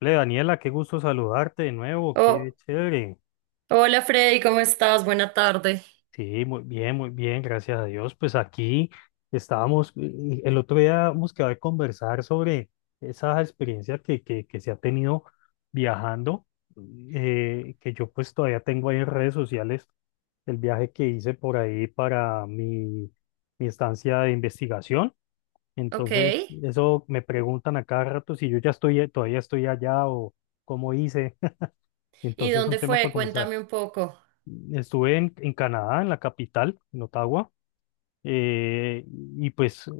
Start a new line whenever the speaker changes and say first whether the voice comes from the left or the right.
left: Hola, Daniela, qué gusto saludarte de nuevo, qué
right: Oh,
left: chévere.
right: hola Freddy, ¿cómo estás? Buena tarde.
left: Sí, muy bien, gracias a Dios. Pues aquí estábamos, el otro día hemos quedado de conversar sobre esa experiencia que se ha tenido viajando, que yo pues todavía tengo ahí en redes sociales el viaje que hice por ahí para mi estancia de investigación.
right: Ok.
left: Entonces, eso me preguntan a cada rato si yo ya estoy, todavía estoy allá o cómo hice.
right: ¿Y
left: Entonces son
right: dónde
left: temas para
right: fue?
left: conversar.
right: Cuéntame un poco.
left: Estuve en Canadá, en la capital, en Ottawa, eh, y pues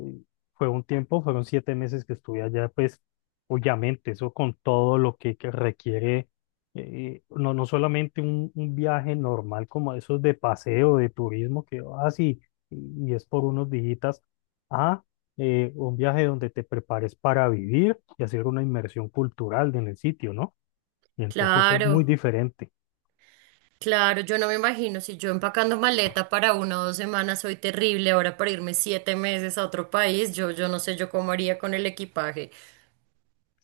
left: fue un tiempo, fueron 7 meses que estuve allá, pues obviamente eso con todo lo que requiere, no, no solamente un viaje normal como esos de paseo, de turismo, que así, y es por unos dígitas, a un viaje donde te prepares para vivir y hacer una inmersión cultural en el sitio, ¿no? Y entonces es muy
right: Claro,
left: diferente.
right: claro, yo no me imagino si yo empacando maleta para una o 2 semanas soy terrible, ahora para irme 7 meses a otro país, yo no sé yo cómo haría con el equipaje.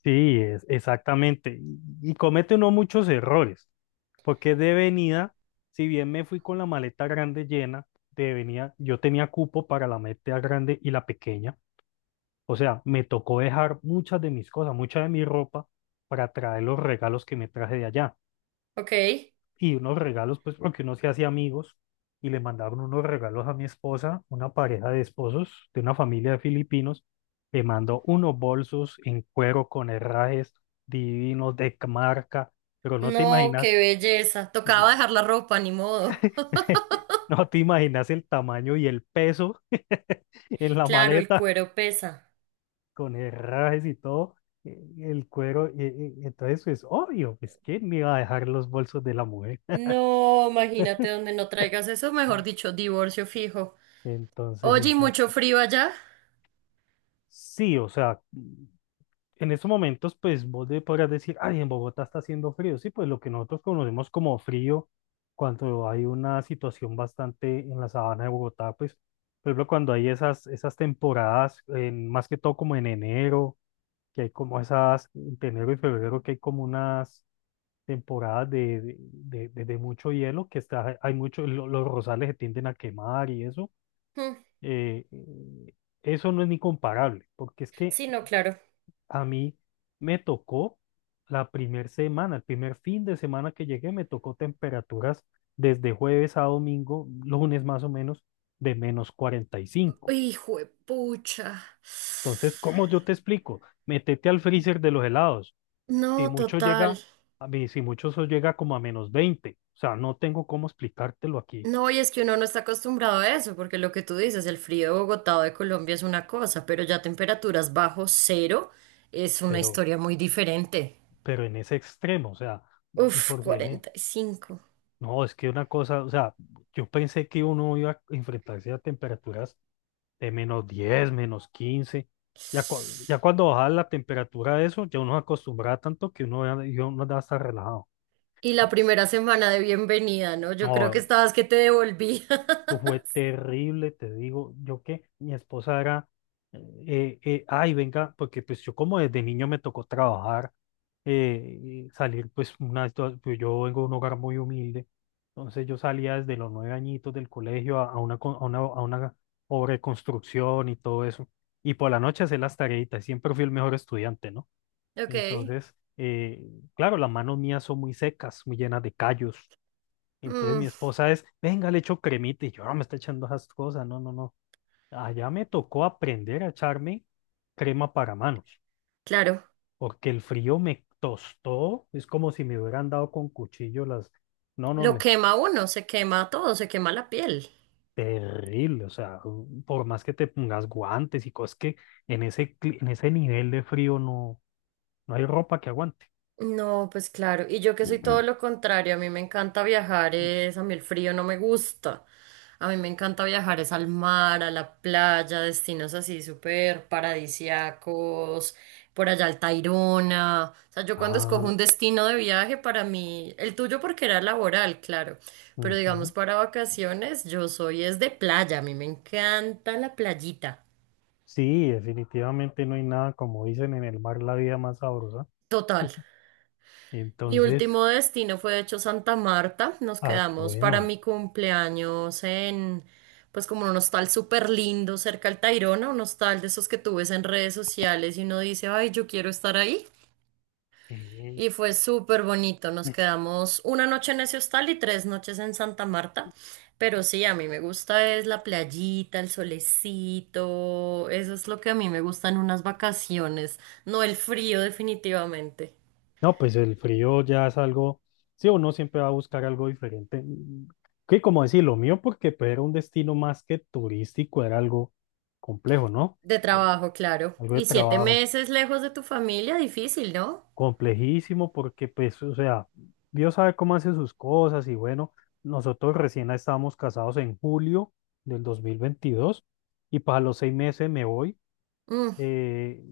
left: Sí, exactamente. Y comete uno muchos errores, porque de venida, si bien me fui con la maleta grande llena, de venida yo tenía cupo para la maleta grande y la pequeña. O sea, me tocó dejar muchas de mis cosas, mucha de mi ropa para traer los regalos que me traje de allá
right: Ok.
left: y unos regalos, pues porque uno se hacía amigos y le mandaron unos regalos a mi esposa, una pareja de esposos de una familia de filipinos, le mandó unos bolsos en cuero con herrajes divinos de marca, pero no te
right: No, qué
left: imaginas,
right: belleza. Tocaba dejar la ropa, ni modo.
left: no te imaginas el tamaño y el peso en la
right: Claro, el
left: maleta
right: cuero pesa.
left: con herrajes y todo. El cuero, entonces es obvio, es que me iba a dejar los bolsos de la mujer.
right: No, imagínate donde no traigas eso, mejor dicho, divorcio fijo.
left: Entonces,
right: Oye, ¿y mucho frío allá?
left: sí, o sea, en estos momentos, pues vos podrás decir, ay, en Bogotá está haciendo frío. Sí, pues lo que nosotros conocemos como frío, cuando hay una situación bastante en la sabana de Bogotá, pues, por ejemplo, cuando hay esas temporadas, más que todo como en enero, que hay como esas, entre enero y febrero, que hay como unas temporadas de mucho hielo, que está, hay mucho, los rosales se tienden a quemar y eso.
right: Mm,
left: eh, eh, eso no es ni comparable, porque es que
right: sí, no, claro.
left: a mí me tocó la primer semana, el primer fin de semana que llegué, me tocó temperaturas desde jueves a domingo, lunes más o menos, de -45.
right: Hijo de pucha.
left: Entonces, ¿cómo yo te explico? Métete al freezer de los helados. Si
right: No,
left: mucho
right: total.
left: llega, a mí, si mucho eso llega como a -20. O sea, no tengo cómo explicártelo aquí,
right: No, y es que uno no está acostumbrado a eso, porque lo que tú dices, el frío de Bogotá o de Colombia es una cosa, pero ya temperaturas bajo cero es una
left: pero,
right: historia muy diferente.
left: pero en ese extremo, o sea, de
right: Uf,
left: por sí,
right: 45.
left: no, es que una cosa, o sea, yo pensé que uno iba a enfrentarse a temperaturas de -10, -15. Ya, ya cuando baja la temperatura de eso, ya uno se acostumbra tanto que uno ya está relajado.
right: Y la primera semana de bienvenida, ¿no? Yo creo que
left: No,
right: estabas que te devolví.
left: fue terrible, te digo, yo que mi esposa era, ay, venga, porque pues yo como desde niño me tocó trabajar, y salir pues pues, yo vengo de un hogar muy humilde, entonces yo salía desde los 9 añitos del colegio a una, con- a una obra de construcción y todo eso, y por la noche hacer las tareitas, siempre fui el mejor estudiante, ¿no?
right: Ok.
left: Entonces, claro, las manos mías son muy secas, muy llenas de callos, entonces mi
right: Mm,
left: esposa es, venga, le echo cremita y yo no me está echando esas cosas, no, no, no. Allá me tocó aprender a echarme crema para manos,
right: claro.
left: porque el frío me tostó, es como si me hubieran dado con cuchillo las. No, no,
right: Lo quema uno, se quema todo, se quema la piel.
left: terrible, o sea, por más que te pongas guantes y cosas que en ese nivel de frío no, no hay ropa que aguante.
right: No, pues claro, y yo que soy todo lo contrario, a mí me encanta viajar, es, a mí el frío no me gusta, a mí me encanta viajar es al mar, a la playa, destinos así súper paradisiacos, por allá al Tayrona, o sea, yo cuando escojo
left: Ah,
right: un destino de viaje para mí, el tuyo porque era laboral, claro, pero digamos
left: ujú.
right: para vacaciones, yo soy es de playa, a mí me encanta la playita,
left: Sí, definitivamente no hay nada, como dicen en el mar, la vida más sabrosa.
right: total. Mi
left: Entonces.
right: último destino fue de hecho Santa Marta. Nos
left: Ah, qué
right: quedamos para
left: bueno.
right: mi cumpleaños en, pues como un hostal súper lindo cerca al Tayrona, un hostal de esos que tú ves en redes sociales y uno dice, ay, yo quiero estar ahí.
left: Mm.
right: Y fue súper bonito. Nos
left: Mm.
right: quedamos una noche en ese hostal y 3 noches en Santa Marta. Pero sí, a mí me gusta es la playita, el solecito. Eso es lo que a mí me gustan unas vacaciones, no el frío definitivamente.
left: No, pues el frío ya es algo, sí, uno siempre va a buscar algo diferente. Que como decir, lo mío, porque pues, era un destino más que turístico, era algo complejo, ¿no?
right: De
left: De-
right: trabajo, claro.
left: Algo de
right: Y siete
left: trabajo,
right: meses lejos de tu familia, difícil, ¿no?
left: complejísimo, porque pues, o sea, Dios sabe cómo hace sus cosas y bueno, nosotros recién estábamos casados en julio del 2022 y para los 6 meses me voy.
right: Mm,
left: eh,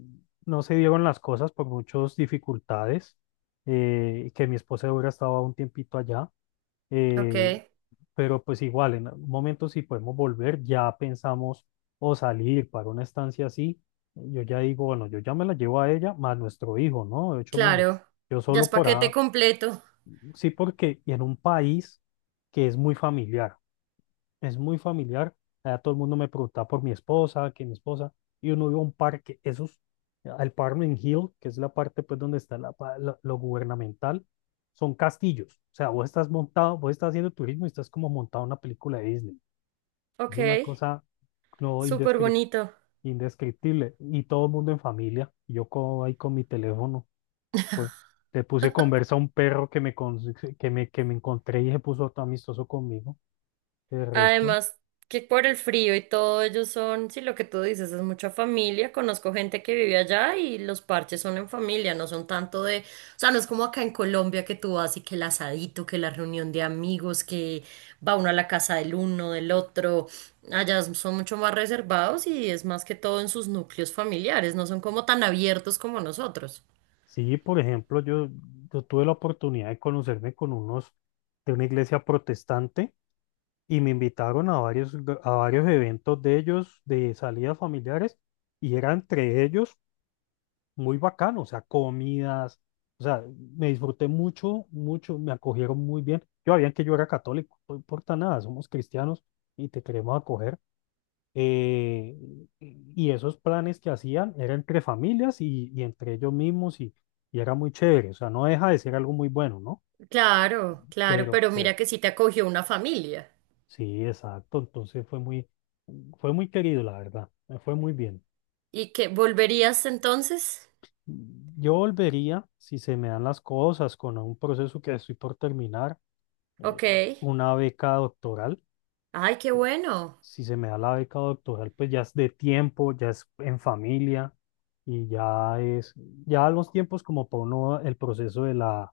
left: no se dieron las cosas por muchas dificultades, y que mi esposa hubiera estado un tiempito allá,
right: ok,
left: eh, pero pues igual, en algún momento si podemos volver, ya pensamos o salir para una estancia así, yo ya digo, bueno, yo ya me la llevo a ella, más nuestro hijo, ¿no? De 8 meses.
right: claro.
left: Yo
right: Ya es
left: solo por
right: paquete
left: ahora,
right: completo.
left: sí porque, y en un país que es muy familiar es muy familiar. Allá todo el mundo me preguntaba por mi esposa, que mi esposa, y uno iba a un parque, esos, al Parmen Hill, que es la parte pues donde está lo gubernamental, son castillos. O sea, vos estás montado, vos estás haciendo turismo y estás como montado en una película de Disney. Es
right: Ok,
left: una cosa no
right: súper bonito.
left: indescriptible. Y todo el mundo en familia, y yo ahí con mi teléfono, pues le puse conversa a un perro que me, que me encontré y se puso todo amistoso conmigo. De resto.
right: Además, que por el frío y todo, ellos son, sí, lo que tú dices, es mucha familia. Conozco gente que vive allá y los parches son en familia, no son tanto de, o sea, no es como acá en Colombia que tú vas y que el asadito, que la reunión de amigos, que va uno a la casa del uno, del otro. Allá son mucho más reservados y es más que todo en sus núcleos familiares, no son como tan abiertos como nosotros.
left: Sí, por ejemplo, yo tuve la oportunidad de conocerme con unos de una iglesia protestante y me invitaron a a varios eventos de ellos, de salidas familiares, y era entre ellos muy bacano, o sea, comidas, o sea, me disfruté mucho, mucho, me acogieron muy bien. Yo sabían que yo era católico, no importa nada, somos cristianos y te queremos acoger, eh, y esos planes que hacían eran entre familias y entre ellos mismos y era muy chévere, o sea, no deja de ser algo muy bueno, ¿no?
right: Claro, claro,
left: Pero,
right: pero mira
left: pero
right: que sí te acogió una familia.
left: sí, exacto, entonces fue muy querido, la verdad, me fue muy bien.
right: ¿Y que volverías entonces?
left: Yo volvería, si se me dan las cosas, con un proceso que estoy por terminar, eh,
right: Ok.
left: una beca doctoral
right: Ay, qué bueno.
left: si se me da la beca doctoral, pues ya es de tiempo, ya es en familia y ya es, ya los tiempos como para uno, el proceso de la,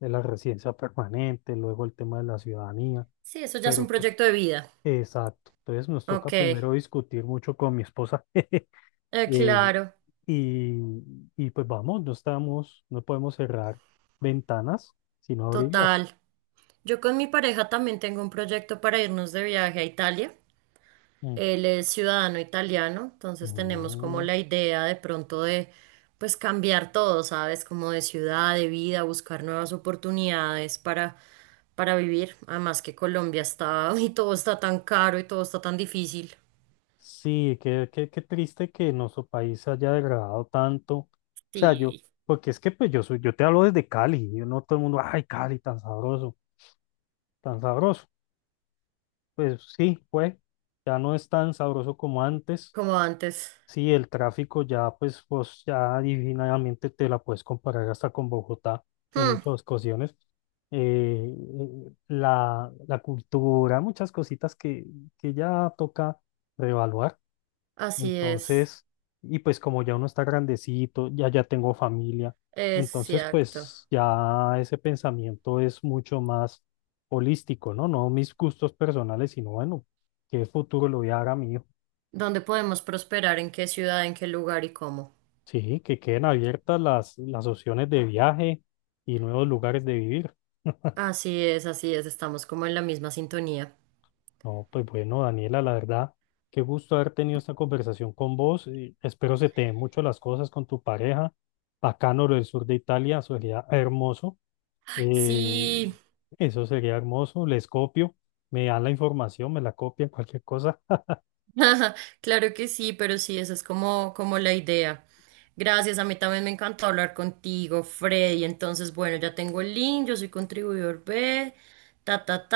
left: de la residencia permanente, luego el tema de la ciudadanía,
right: Sí, eso ya es
left: pero
right: un
left: pues,
right: proyecto de vida.
left: exacto. Entonces nos toca
right: Ok,
left: primero discutir mucho con mi esposa. eh,
right: claro,
left: y, y pues vamos, no estamos, no podemos cerrar ventanas, sino abrirlas.
right: total. Yo con mi pareja también tengo un proyecto para irnos de viaje a Italia.
left: Mm.
right: Él es ciudadano italiano, entonces tenemos como
left: Mm.
right: la idea de pronto de, pues, cambiar todo, ¿sabes? Como de ciudad, de vida, buscar nuevas oportunidades para vivir. Además que Colombia está, y todo está tan caro y todo está tan difícil.
left: Sí, qué triste que nuestro país se haya degradado tanto. O sea, yo,
right: Sí,
left: porque es que pues yo soy, yo te hablo desde Cali, yo no todo el mundo, ay, Cali, tan sabroso, tan sabroso. Pues sí, pues, ya no es tan sabroso como antes.
right: como antes.
left: Sí, el tráfico ya, pues ya divinamente te la puedes comparar hasta con Bogotá en
right: Hmm,
left: muchas ocasiones. Eh, la cultura, muchas cositas que ya toca reevaluar.
right: así es.
left: Entonces, y pues como ya uno está grandecito, ya tengo familia, entonces
right: Exacto.
left: pues ya ese pensamiento es mucho más holístico, ¿no? No mis gustos personales, sino bueno, qué futuro le voy a dar a mi hijo.
right: ¿Dónde podemos prosperar? ¿En qué ciudad? ¿En qué lugar y cómo?
left: Sí, que queden abiertas las opciones de viaje y nuevos lugares de vivir.
right: Así es, estamos como en la misma sintonía.
left: No, pues bueno, Daniela, la verdad, qué gusto haber tenido esta conversación con vos. Y espero se te den mucho las cosas con tu pareja. Bacano lo del sur de Italia, sería hermoso. Eh,
right: Sí,
left: eso sería hermoso, les copio, me dan la información, me la copian, cualquier cosa.
right: claro que sí, pero sí, esa es como, como la idea. Gracias, a mí también me encantó hablar contigo, Freddy. Entonces, bueno, ya tengo el link, yo soy contribuidor B, ta, ta, ta.